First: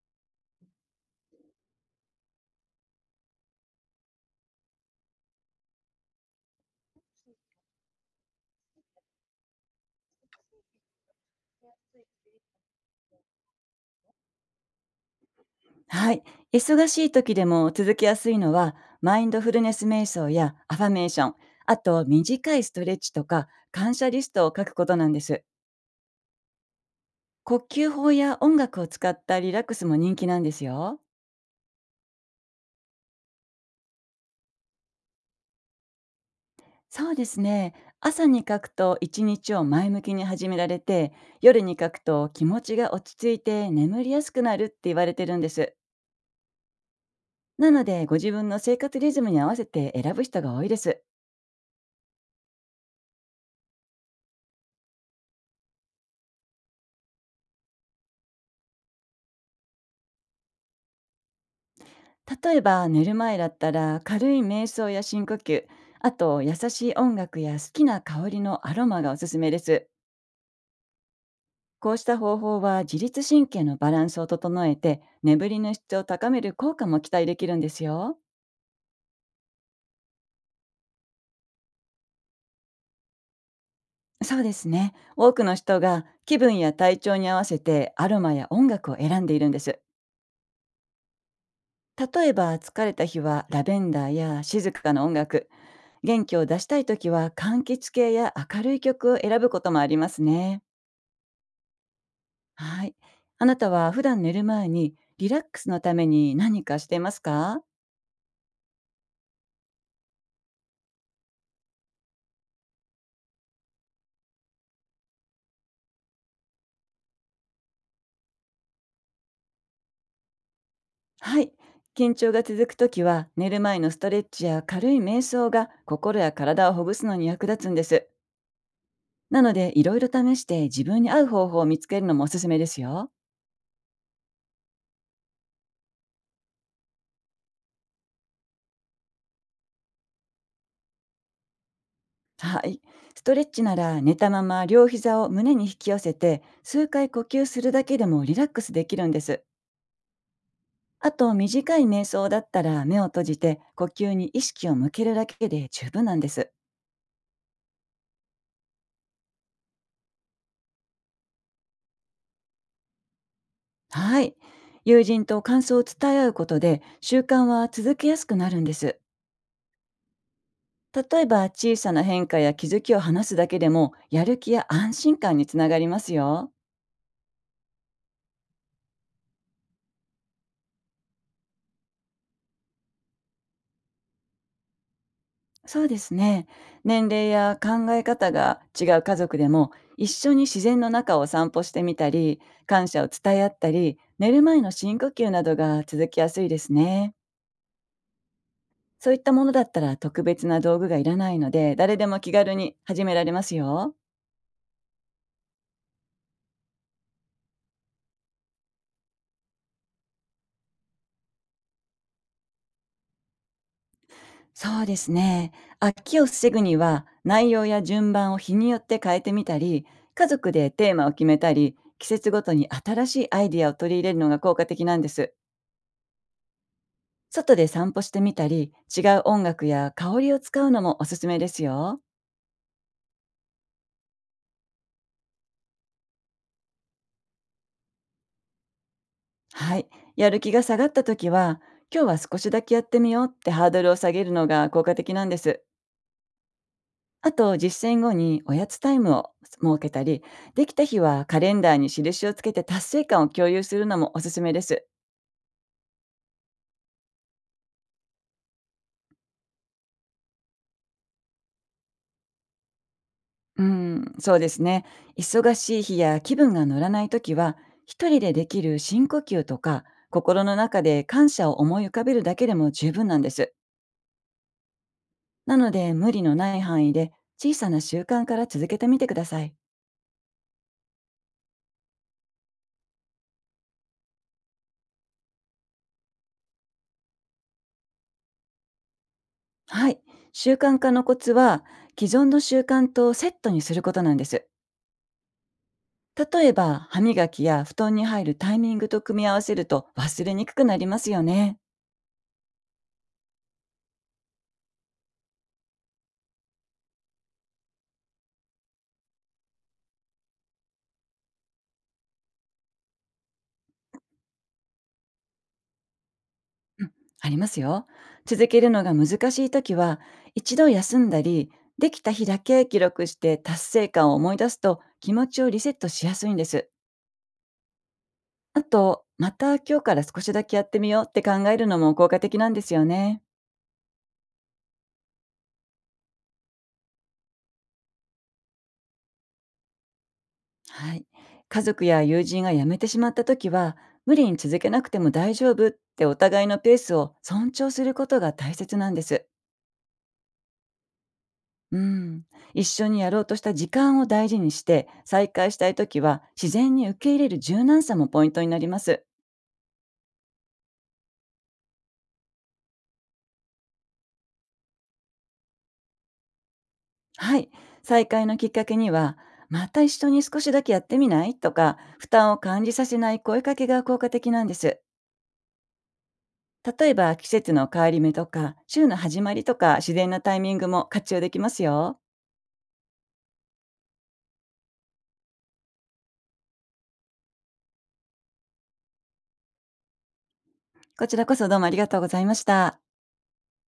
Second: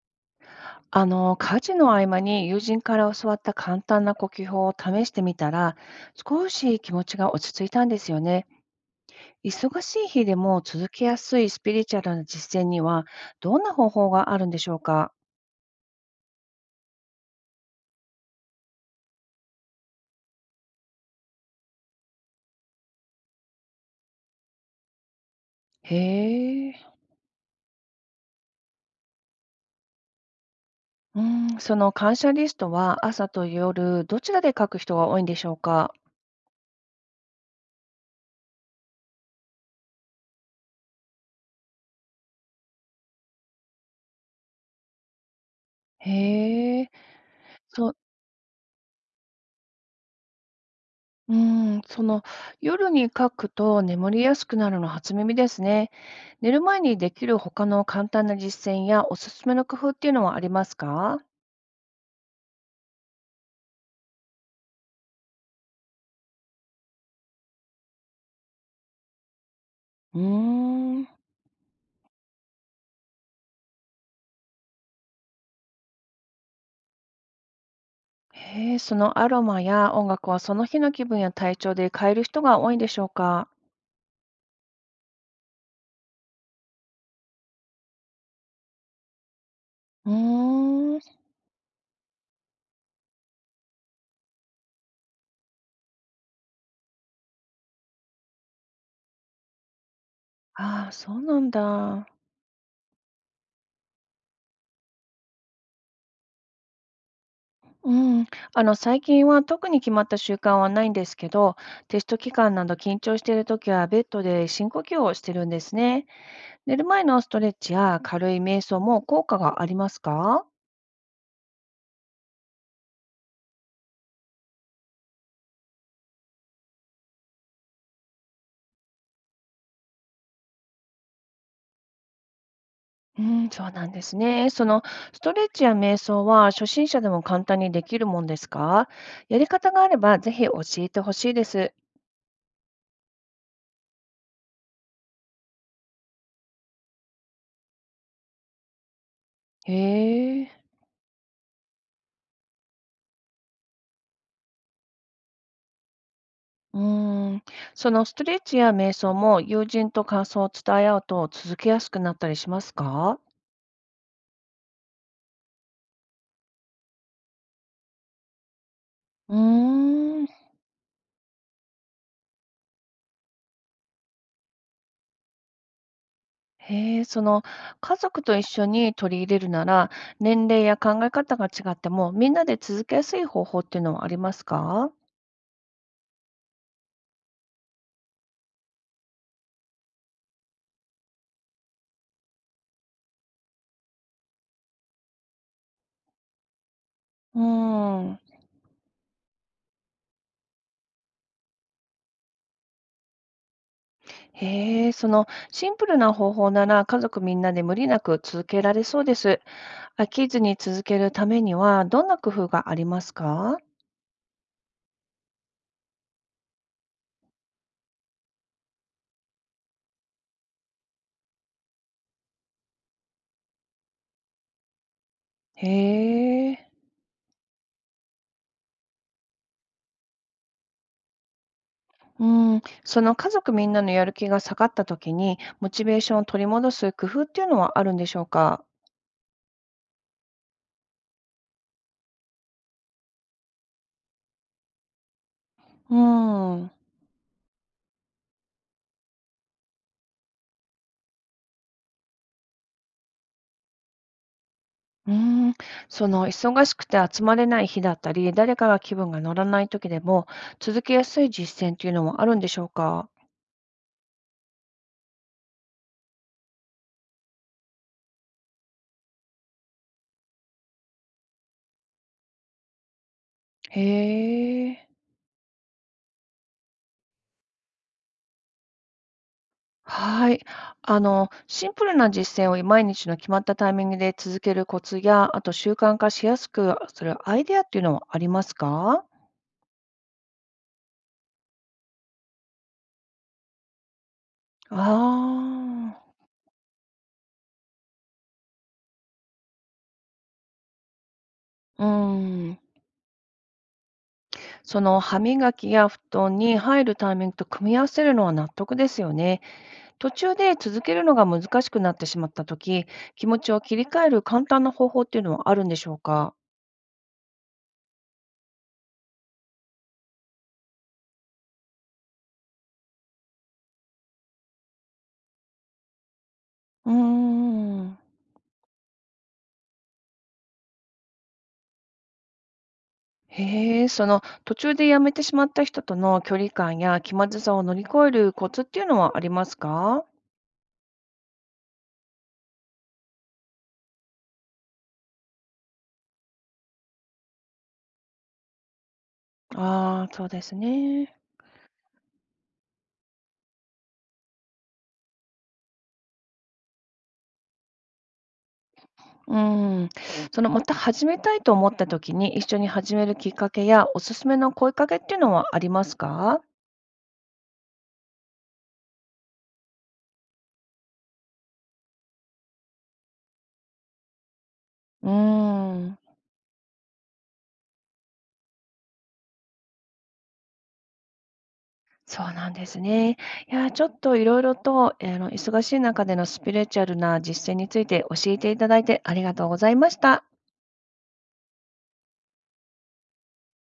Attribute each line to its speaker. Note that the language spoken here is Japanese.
Speaker 1: 家事の合間に友人から教わった簡単な呼吸法を試してみたら、少し気持ちが落ち着いたんですよね。忙しい日でも続けやすいスピリチュアルな実践には、どんな方法があるんでしょうか？
Speaker 2: はい。忙しい時でも続きやすいのは、マインドフルネス瞑想やアファメーション、あと短いストレッチとか感謝リストを書くことなんです。
Speaker 1: へえ。
Speaker 2: 呼吸法や音楽を使ったリラックスも人気なんですよ。
Speaker 1: うん、その感謝リストは朝と夜、どちらで書く人が多いんでしょうか？
Speaker 2: そうですね。朝に書くと一日を前向きに始められて、夜に書くと気持ちが落ち着いて眠りやすくなるって言われてるんです。
Speaker 1: へえ。
Speaker 2: なの
Speaker 1: そう、
Speaker 2: で、ご自分の生活リズムに合わせて選ぶ人が多いです。
Speaker 1: うん、その夜に書くと眠りやすくなるの初耳ですね。寝る前にできる他の簡単な実践やおすすめの工夫っていうのはありますか？
Speaker 2: 例えば、寝る前だったら軽い瞑想や深呼吸、あと優しい音楽や好きな香りのアロマがおすすめです。
Speaker 1: うーん、
Speaker 2: こうした方法は自律神経のバランスを整えて、眠りの質を高める効果も期待できるんですよ。
Speaker 1: へえ、そのアロマや音楽はその日の気分や体調で変える人が多いんでしょうか？
Speaker 2: そうですね。多くの人が気分や体調に合わせてアロマや音楽を選んでいるんです。
Speaker 1: うーん、
Speaker 2: 例えば疲れた日はラベンダーや静かな音楽。元気を出したい時は柑橘系や明るい曲を選ぶこともありますね。
Speaker 1: ああ、そうなんだ。
Speaker 2: はい。あなたは普段寝る前にリラックスのために何かしていますか？
Speaker 1: うん。最近は特に決まった習慣はないんですけど、テスト期間など緊張しているときはベッドで深呼吸をしてるんですね。寝る前のストレッチや軽い瞑想も効果がありますか？
Speaker 2: はい。緊張が続くときは寝る前のストレッチや軽い瞑想が心や体をほぐすのに役立つんです。なので、いろいろ試して自分に合う方法を見つけるのもおすすめですよ。
Speaker 1: うん、そうなんですね。そのストレッチや瞑想は初心者でも簡単にできるもんですか？やり方があればぜひ教えてほしいです。
Speaker 2: はい。ストレッチなら寝たまま両膝を胸に引き寄せて数回呼吸するだけでもリラックスできるんです。
Speaker 1: へえ。
Speaker 2: あと、短い瞑想だったら目を閉じて呼吸に意識を向けるだけで十分なんです。
Speaker 1: うーん、そのストレッチや瞑想も友人と感想を伝え合うと続けやすくなったりしますか？
Speaker 2: はい。友人と感想を伝え合うことで習慣は続けやすくなるんです。
Speaker 1: うーん。
Speaker 2: 例えば小さな変化や気づきを話すだけでもやる気や安心感につながりますよ。
Speaker 1: へえ、その家族と一緒に取り入れるなら、年齢や考え方が違ってもみんなで続けやすい方法っていうのはありますか？
Speaker 2: そうですね。年齢や考え方が違う家族でも、一緒に自然の中を散歩してみたり、感謝を伝え合ったり、寝る前の深呼吸などが続きやすいですね。
Speaker 1: うーん。
Speaker 2: そういったものだったら特別な道具がいらないので、誰でも気軽に始められますよ。
Speaker 1: へえ、そのシンプルな方法なら家族みんなで無理なく続けられそうです。飽きずに続けるためにはどんな工夫がありますか？
Speaker 2: そうですね。飽きを防ぐには、内容や順番を日によって変えてみたり、家族でテーマを決めたり、季節ごとに新しいアイディアを取り入れるのが効果的なんです。
Speaker 1: へえ。
Speaker 2: 外で散歩してみたり、違う音楽や香りを使うのもおすすめですよ。
Speaker 1: うん、その家族みんなのやる気が下がった時にモチベーションを取り戻す工夫っていうのはあるんでしょうか？
Speaker 2: はい。やる気が下がった時は、今日は少しだけやってみようって、ハードルを下げるのが効果的なんです。
Speaker 1: うん、う
Speaker 2: あと、実践後におやつタイムを設けたり、できた日はカレンダーに印をつけて達成感を共有するのもおすすめです。
Speaker 1: ーん、その忙しくて集まれない日だったり、誰かが気分が乗らない時でも続けやすい実践っていうのもあるんでしょうか？
Speaker 2: うん、そうですね。忙しい日や気分が乗らない時は、一人でできる深呼吸とか、心の中で感謝を思い浮かべるだけでも十分なんです。
Speaker 1: へえ。
Speaker 2: なので、無理のない範囲で小さな習慣から続けてみてください。
Speaker 1: はい。シンプルな実践を毎日の決まったタイミングで続けるコツや、あと習慣化しやすくするアイデアっていうのはありますか？
Speaker 2: はい。習慣化のコツは、既存の習慣とセットにすることなんです。
Speaker 1: あ
Speaker 2: 例えば、歯磨きや布団に入るタイミングと組み合わせると忘れにくくなりますよね。
Speaker 1: あー、うん。その歯磨きや布団に入るタイミングと組み合わせるのは納得ですよね。途中で続けるのが難しくなってしまったとき、気持ちを切り替える簡単な方法っていうのはあるんでしょうか？
Speaker 2: ありますよ。続けるのが難しいときは、一度休んだり、できた日だけ記録して達成感を思い出すと気持ちをリセットしやすいんです。
Speaker 1: うーん。
Speaker 2: あと、また今日から少しだけやってみようって考えるのも効果的なんですよね。
Speaker 1: へえ、その途中で辞めてしまった人との距離感や気まずさを乗り越えるコツっていうのはありますか？
Speaker 2: はい。家族や友人が辞めてしまった時は、無理に続けなくても大丈夫って、お互いのペースを尊重することが大切なんです。
Speaker 1: ああー、そうですね。
Speaker 2: うん。一緒にやろうとした時間を大事にして、再開したい時は自然に受け入れる柔軟さもポイントになります。
Speaker 1: うん。そのまた始めたいと思った時に、一緒に始めるきっかけやおすすめの声かけっていうのはありますか？
Speaker 2: はい。再開のきっかけには、また一緒に少しだけやってみない、とか、負担を感じさせない声かけが効果的なんです。
Speaker 1: うーん、
Speaker 2: 例えば季節の変わり目とか、週の始まりとか、自然なタイミングも活用できますよ。
Speaker 1: そうなんですね。いやー、ちょっといろいろと、え、あの、忙しい中でのスピリチュアルな実践について教えていただいてありがとうございました。
Speaker 2: こちらこそどうもありがとうございました。